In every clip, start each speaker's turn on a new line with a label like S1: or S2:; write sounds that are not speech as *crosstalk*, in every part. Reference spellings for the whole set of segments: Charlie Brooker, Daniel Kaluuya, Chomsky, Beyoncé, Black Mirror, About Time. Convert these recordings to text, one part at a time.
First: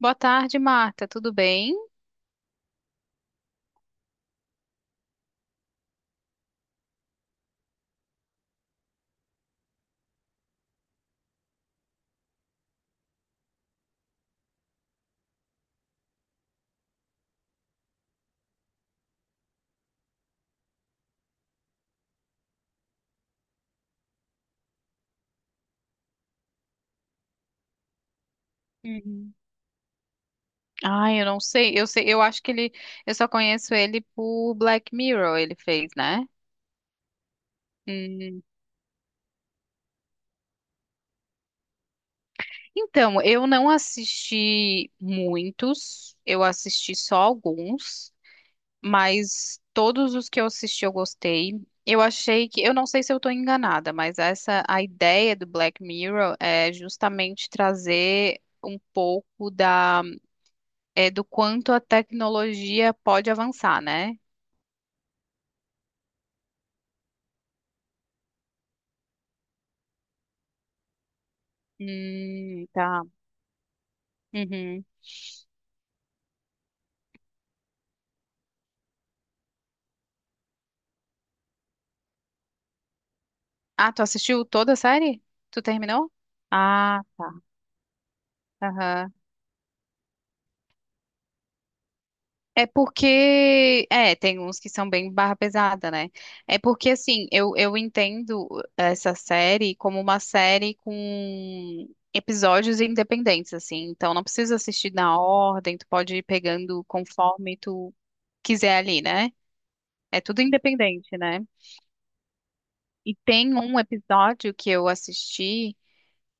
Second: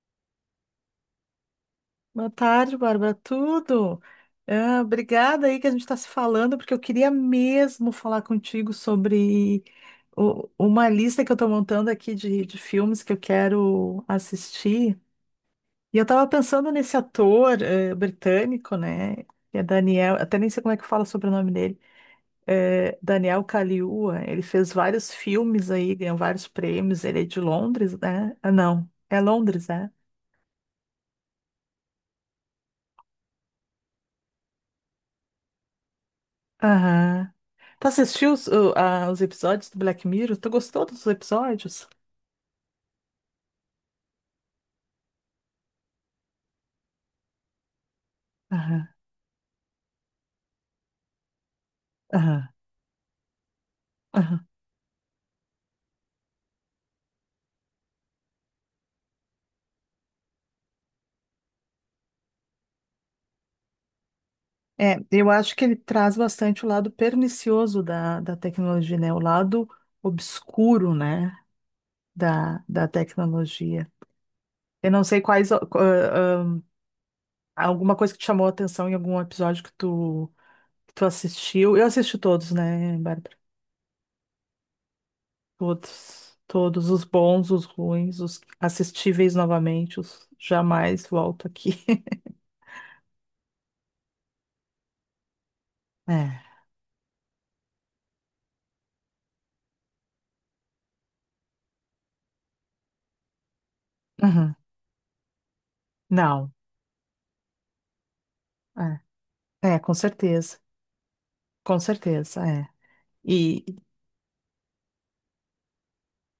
S1: Boa tarde, Marta. Tudo bem?
S2: Boa tarde, Bárbara. Tudo? Ah, obrigada aí que a gente está se falando, porque eu queria mesmo falar contigo sobre uma lista que eu estou montando aqui de filmes que eu quero assistir. E eu estava pensando nesse ator britânico, né? Que é Daniel, até nem sei como é que fala sobre o sobrenome dele. Daniel Kaluuya. Ele fez vários filmes aí, ganhou vários prêmios. Ele é de Londres, né? Ah, não, é
S1: Uhum.
S2: Londres, né?
S1: Ai, eu não sei. Eu sei, eu acho que eu só conheço ele por Black Mirror, ele fez, né?
S2: Aham. Tá assistindo
S1: Hum.
S2: os episódios do Black Mirror? Tu gostou dos episódios?
S1: Então, eu não assisti muitos, eu assisti só alguns,
S2: Aham,
S1: mas todos os que eu assisti eu gostei. Eu
S2: aham,
S1: achei que, eu não sei se eu estou enganada, mas
S2: aham.
S1: essa a ideia do Black Mirror é justamente trazer um pouco da do quanto a tecnologia pode avançar, né?
S2: É, eu acho que ele traz bastante o lado pernicioso da tecnologia, né? O lado obscuro, né? Da, da
S1: Tá.
S2: tecnologia.
S1: Uhum.
S2: Eu não sei quais, ó, alguma coisa que te chamou a atenção em algum episódio que tu assistiu. Eu assisti todos, né, Bárbara?
S1: Ah, tu assistiu toda a série? Tu terminou?
S2: Todos. Todos os
S1: Ah, tá.
S2: bons, os ruins, os
S1: Aham.
S2: assistíveis novamente, os jamais volto aqui. *laughs*
S1: É porque, é, tem uns que são bem barra pesada, né?
S2: É.
S1: É porque, assim, eu entendo essa série como uma série com episódios independentes, assim. Então, não precisa
S2: Uhum.
S1: assistir na ordem, tu pode ir
S2: Não,
S1: pegando conforme tu quiser ali, né?
S2: é, é,
S1: É tudo independente, né?
S2: com certeza, é.
S1: E tem
S2: E,
S1: um episódio que eu assisti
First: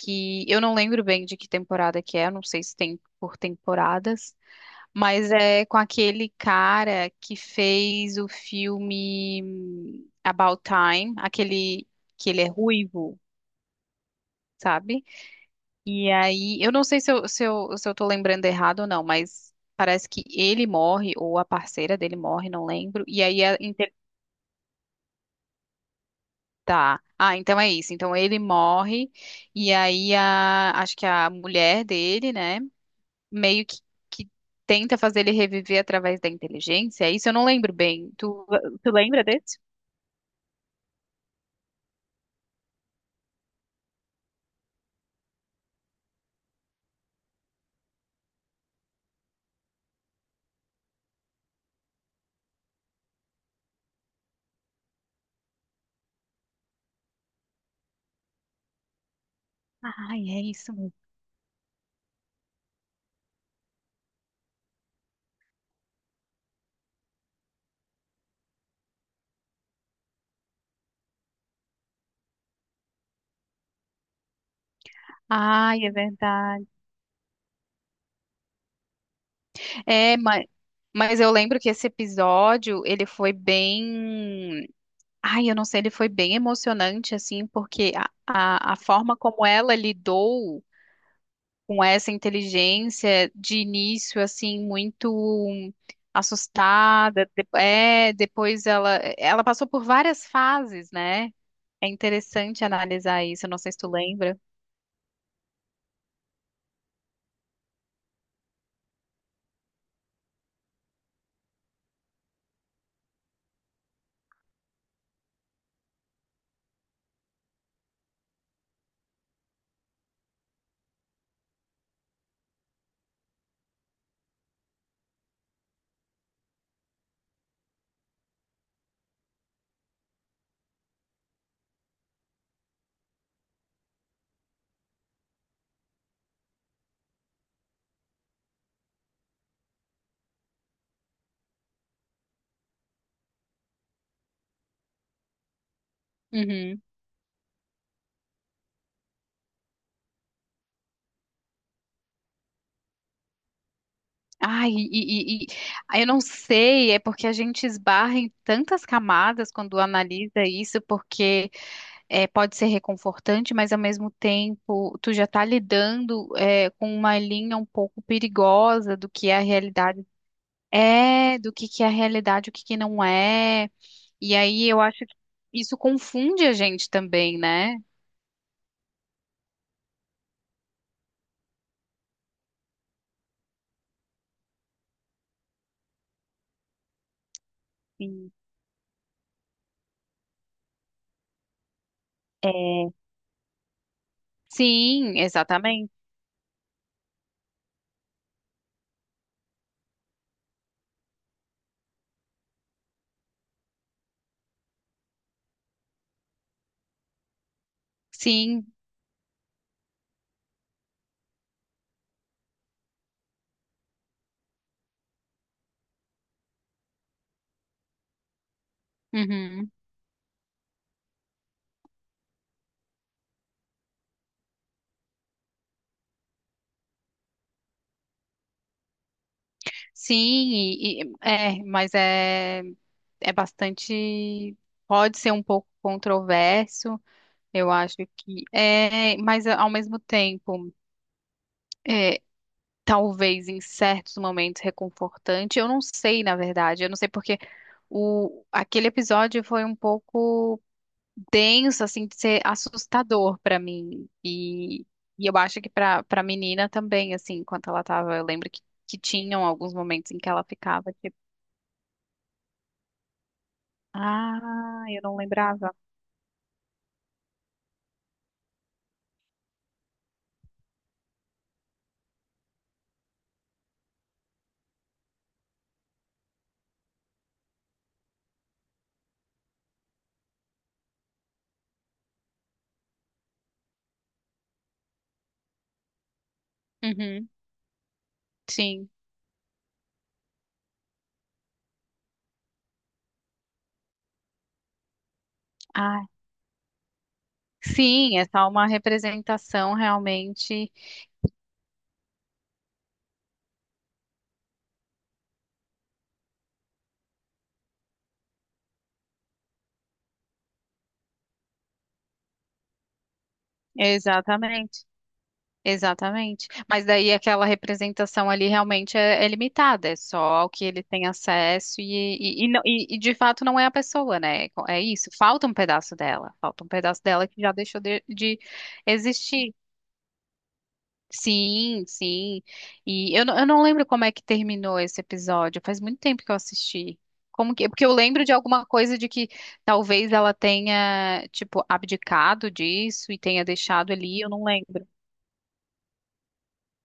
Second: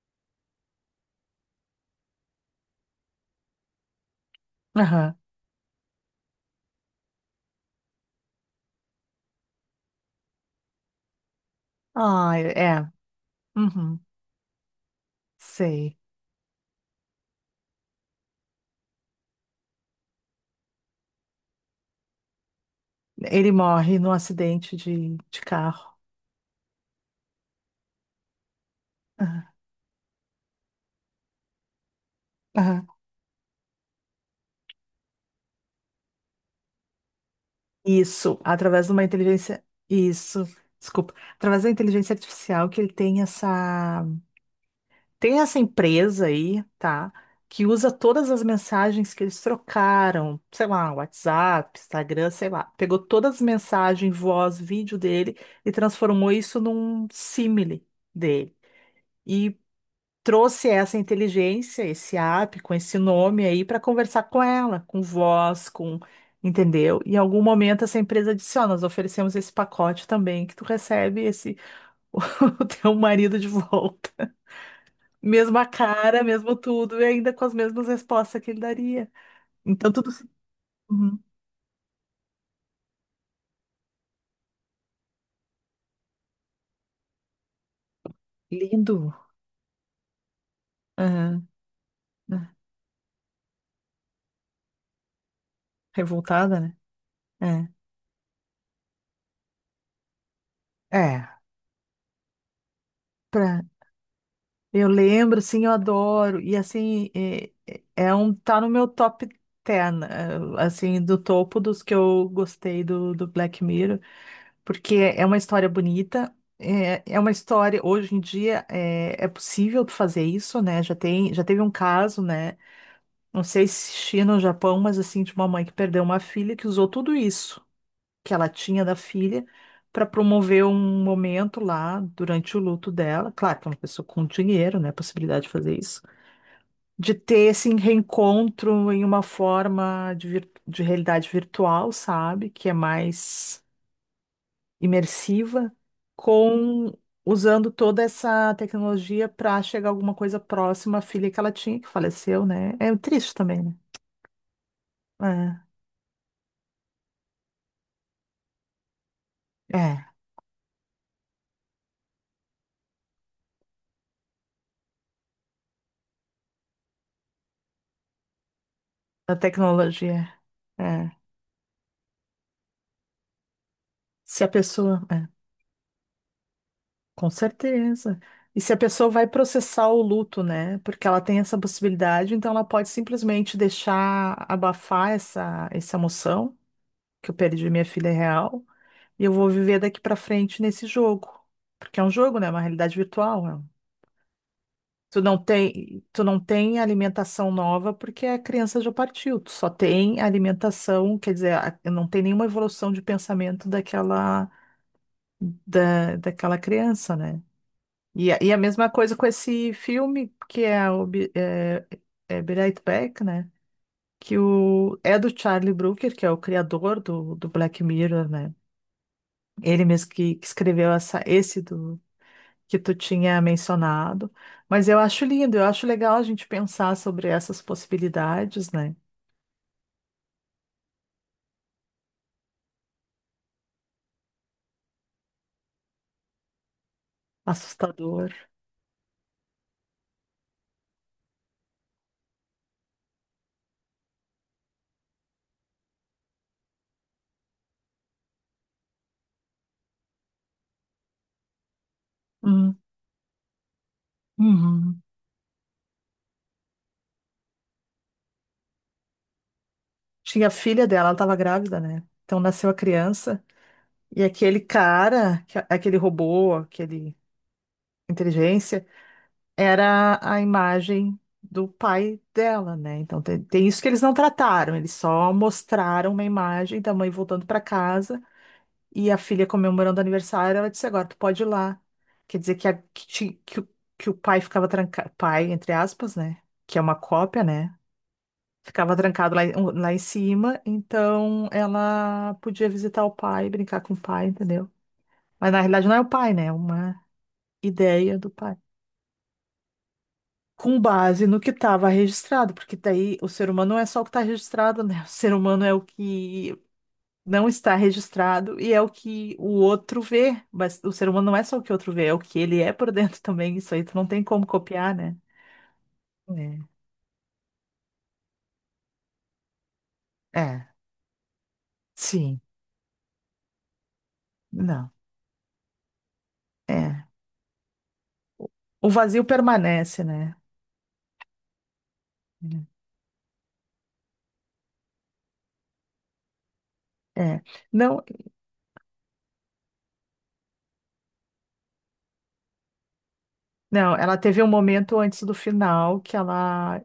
S1: que eu não lembro bem de que temporada que é, eu não sei se tem por temporadas,
S2: aham,
S1: mas é com aquele cara que fez o filme About Time, aquele que
S2: ah,
S1: ele é
S2: é,
S1: ruivo,
S2: uhum,
S1: sabe?
S2: sei.
S1: E aí, eu não sei se eu tô lembrando errado ou não, mas parece que ele morre, ou a parceira dele morre, não lembro, e aí
S2: Ele
S1: a inter-.
S2: morre num acidente de carro.
S1: Tá. Ah, então é isso. Então ele morre,
S2: Aham,
S1: e aí a, acho que a mulher dele, né?
S2: aham.
S1: Meio que tenta fazer ele reviver através da inteligência. É isso eu não lembro bem.
S2: Isso, através
S1: Tu
S2: de uma
S1: lembra desse?
S2: inteligência, isso, desculpa, através da inteligência artificial que ele tem essa. Tem essa empresa aí, tá? Que usa todas as mensagens que eles trocaram, sei lá, WhatsApp, Instagram, sei lá. Pegou todas as mensagens, voz, vídeo dele e transformou isso num símile dele. E
S1: Ai, é
S2: trouxe
S1: isso mesmo.
S2: essa inteligência, esse app com esse nome aí para conversar com ela, com voz, com. Entendeu? Em algum momento essa empresa disse: Ó, nós oferecemos esse pacote também, que tu recebe esse *laughs* o teu marido de volta. Mesma
S1: Ai, é
S2: cara, mesmo
S1: verdade.
S2: tudo, e ainda com as mesmas respostas que ele daria. Então, tudo.
S1: É, mas,
S2: Uhum.
S1: mas eu lembro que esse episódio, ele foi bem. Ai, eu não sei, ele foi bem emocionante, assim, porque a
S2: Lindo.
S1: forma como ela lidou
S2: Aham.
S1: com essa
S2: Ah,
S1: inteligência de início, assim, muito
S2: Revoltada, né?
S1: assustada. É, depois ela passou por várias fases,
S2: É. É.
S1: né? É interessante analisar isso, eu não
S2: Pra...
S1: sei se tu lembra.
S2: Eu lembro, sim, eu adoro. E assim, é, é um. Tá no meu top 10, assim, do topo dos que eu gostei do Black Mirror, porque é uma história bonita. É, é uma história, hoje em dia é, é possível tu fazer isso, né? Já tem, já teve um caso, né? Não sei se China ou Japão, mas assim, de uma mãe que perdeu uma filha que usou tudo isso que ela tinha da filha para promover um momento lá durante o luto dela. Claro que é uma pessoa com dinheiro, né? Possibilidade de fazer isso. De ter esse reencontro em uma forma de, de realidade virtual, sabe? Que é mais imersiva,
S1: Uhum.
S2: com usando toda essa tecnologia para chegar a alguma coisa próxima à filha que ela tinha, que faleceu, né? É triste também,
S1: Ai,
S2: né?
S1: ah, eu não sei, é porque a gente esbarra em tantas camadas
S2: É.
S1: quando
S2: É.
S1: analisa isso, porque é, pode ser reconfortante, mas ao mesmo tempo tu já tá lidando com uma linha um pouco perigosa do que
S2: Da
S1: é a realidade
S2: tecnologia. É.
S1: do que é a realidade, o que que não é. E
S2: Se a
S1: aí eu acho
S2: pessoa.
S1: que
S2: É,
S1: isso confunde a gente
S2: com
S1: também, né?
S2: certeza. E se a pessoa vai processar o luto, né? Porque ela tem essa possibilidade, então ela pode simplesmente deixar abafar essa emoção, que eu perdi minha filha
S1: Sim.
S2: real, e eu vou viver daqui pra frente nesse jogo. Porque é um jogo, né? É uma
S1: É.
S2: realidade virtual. Né?
S1: Sim, exatamente.
S2: Tu não tem alimentação nova porque a criança já partiu. Tu só tem alimentação, quer dizer, não tem nenhuma evolução de pensamento daquela daquela criança, né? E, e a
S1: Sim,
S2: mesma coisa com esse filme que é, o, é Be Right Back, né? Que o, é do Charlie Brooker, que é o criador do Black Mirror, né?
S1: uhum.
S2: Ele mesmo que escreveu essa, esse do que tu tinha mencionado. Mas eu acho lindo, eu acho legal a gente pensar sobre essas possibilidades, né?
S1: Sim, é, é bastante, pode ser um pouco controverso, eu acho
S2: Assustador.
S1: que é, mas ao mesmo tempo, é, talvez em certos momentos reconfortante, eu não sei, na verdade, eu não sei porque o, aquele episódio foi um pouco denso, assim, de ser
S2: Hum,
S1: assustador para mim,
S2: uhum.
S1: e eu acho que para para menina também, assim, enquanto ela tava, eu lembro que tinham alguns momentos em que ela
S2: Tinha a filha
S1: ficava,
S2: dela, ela
S1: tipo,.
S2: estava grávida, né? Então nasceu a criança. E aquele
S1: Ah, eu não
S2: cara,
S1: lembrava.
S2: aquele robô, aquele inteligência, era a imagem do pai dela, né? Então tem isso que eles não trataram, eles só mostraram uma imagem da mãe voltando para casa e a filha comemorando o aniversário. Ela disse: Agora tu pode ir lá. Quer dizer que, que o pai ficava trancado, pai, entre aspas, né? Que é uma
S1: Uhum,
S2: cópia, né?
S1: sim.
S2: Ficava trancado lá, lá em cima, então ela podia visitar o pai, brincar com o pai, entendeu? Mas na realidade não é
S1: Ah,
S2: o pai, né? É uma ideia
S1: sim, é
S2: do
S1: só
S2: pai.
S1: uma representação realmente.
S2: Com base no que estava registrado, porque daí o ser humano não é só o que está registrado, né? O ser humano é o que não está registrado e é o que o outro vê. Mas o ser humano não é só o que o outro vê, é o que ele é por *laughs* dentro também. Isso aí tu não tem como
S1: Exatamente,
S2: copiar, né?
S1: exatamente. Mas daí aquela representação ali realmente é, é limitada, é
S2: É.
S1: só o que
S2: É.
S1: ele tem acesso
S2: Sim.
S1: não- e de fato não é a pessoa, né? É
S2: Não.
S1: isso, falta um pedaço dela, falta um pedaço
S2: É.
S1: dela que já deixou de
S2: O vazio
S1: existir.
S2: permanece, né?
S1: Sim, sim. Não- eu não lembro como é que terminou esse episódio. Faz muito tempo que eu assisti.
S2: É.
S1: Como que, porque eu
S2: Não,
S1: lembro de alguma coisa de que talvez ela tenha, tipo, abdicado disso e tenha deixado
S2: não, ela
S1: ele, eu
S2: teve
S1: não
S2: um
S1: lembro.
S2: momento antes do final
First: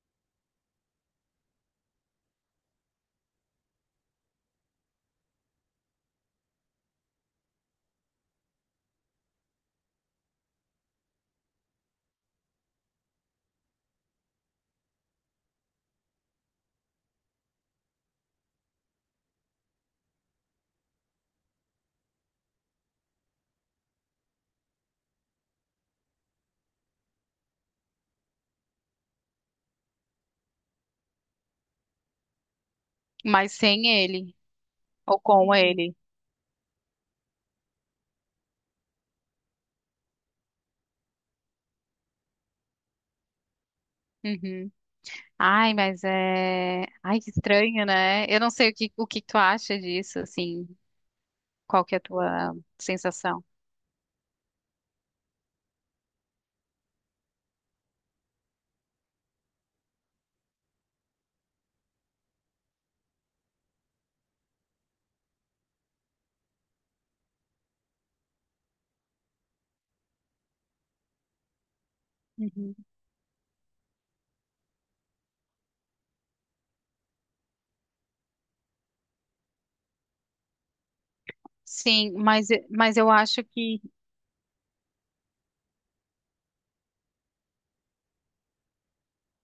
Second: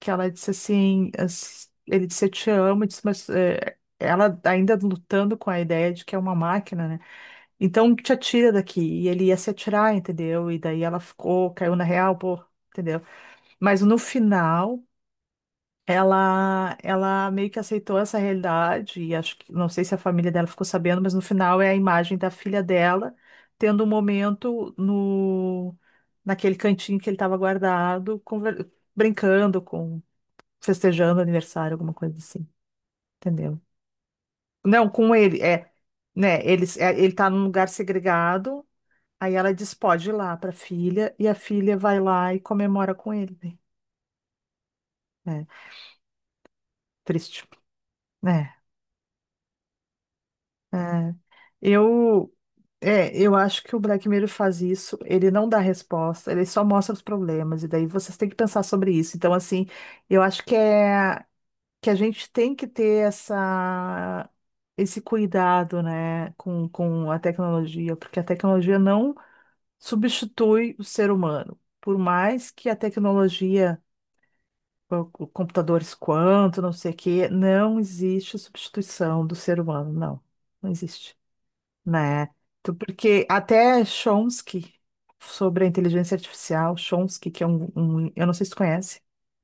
S2: que ela disse assim, ele disse, eu te amo, disse, mas é, ela ainda lutando com a ideia de que é uma máquina, né? Então te atira daqui. E ele ia se atirar, entendeu? E daí ela ficou, caiu na real, pô, entendeu? Mas no final. Ela meio que aceitou essa realidade, e acho que, não sei se a família dela ficou sabendo, mas no final é a imagem da filha dela tendo um momento no, naquele cantinho que ele estava guardado, brincando com festejando aniversário, alguma coisa assim,
S1: Mas
S2: entendeu?
S1: sem ele,
S2: Não, com
S1: ou
S2: ele,
S1: com
S2: é,
S1: ele.
S2: né, eles, é, ele tá num lugar segregado, aí ela diz, pode ir lá pra filha, e a filha vai lá e comemora com ele,
S1: Uhum.
S2: né? É,
S1: Ai, mas é. Ai, que
S2: triste,
S1: estranho, né? Eu não
S2: né?
S1: sei o que tu acha disso, assim.
S2: É.
S1: Qual que é a
S2: Eu,
S1: tua
S2: é, eu
S1: sensação?
S2: acho que o Black Mirror faz isso, ele não dá resposta, ele só mostra os problemas, e daí vocês têm que pensar sobre isso. Então, assim, eu acho que é. Que a gente tem que ter essa, esse cuidado, né, com a tecnologia, porque a tecnologia não substitui o ser humano. Por mais que a
S1: Uhum.
S2: tecnologia, o computadores quanto, não sei o quê, não existe substituição do ser humano, não, não existe,
S1: Sim,
S2: né?
S1: mas eu
S2: Porque
S1: acho que.
S2: até Chomsky, sobre a inteligência artificial, Chomsky, que é eu não sei se tu conhece,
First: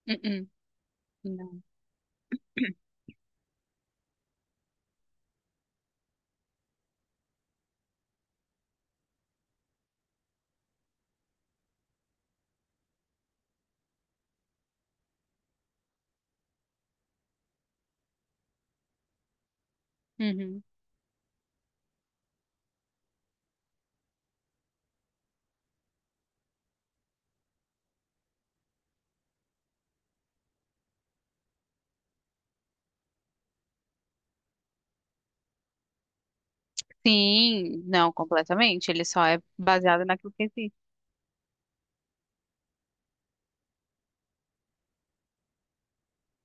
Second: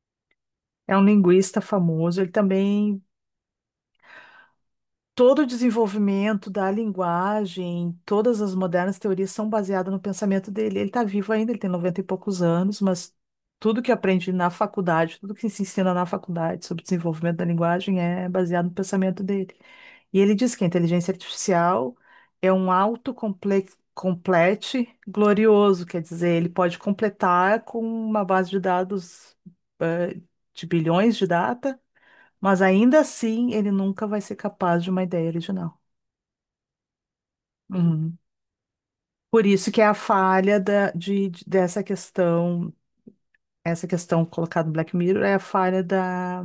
S1: Uh-uh.
S2: é um linguista
S1: Não.
S2: famoso, ele
S1: *clears throat*
S2: também todo o desenvolvimento da linguagem, todas as modernas teorias são baseadas no pensamento dele. Ele está vivo ainda, ele tem 90 e poucos anos, mas tudo que aprende na faculdade, tudo que se ensina na faculdade sobre desenvolvimento da linguagem é baseado no pensamento dele. E ele diz
S1: Uhum.
S2: que a inteligência artificial é um autocomplete complete glorioso, quer dizer, ele pode completar com uma base de dados, eh, de bilhões de dados, mas ainda assim, ele nunca vai ser capaz de uma ideia original.
S1: Sim, não,
S2: Uhum.
S1: completamente. Ele só é
S2: Por isso que é a
S1: baseado naquilo que
S2: falha
S1: existe.
S2: da, dessa questão, essa questão colocada no Black Mirror é a falha da.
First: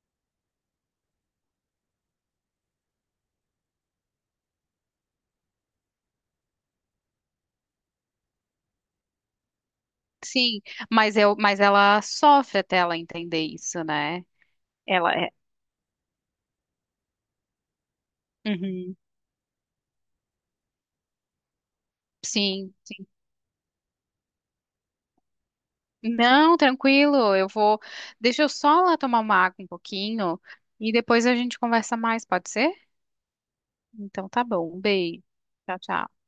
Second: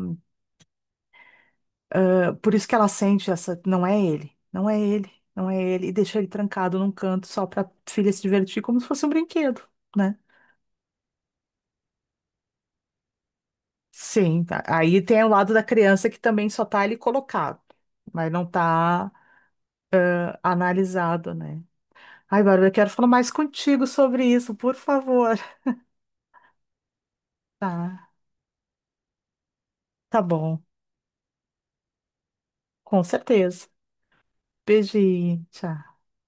S2: Por isso que ela sente essa. Não é ele, não é ele, não é ele. E deixa ele trancado num canto só para filha se divertir como se fosse um brinquedo, né?
S1: Sim, mas eu, mas ela sofre até ela entender isso, né?
S2: Sim, tá. Aí
S1: Ela
S2: tem o
S1: é.
S2: lado da criança que também só tá ali colocado, mas não
S1: Uhum.
S2: tá analisado, né? Ai, Bárbara, eu
S1: Sim,
S2: quero
S1: sim.
S2: falar mais contigo sobre isso, por favor.
S1: Não, tranquilo, eu vou.
S2: Tá.
S1: Deixa eu só lá tomar uma água um
S2: Tá
S1: pouquinho
S2: bom,
S1: e depois a gente conversa mais, pode ser?
S2: com certeza.
S1: Então tá bom. Um beijo.
S2: Beijinho,
S1: Tchau,
S2: tchau.
S1: tchau.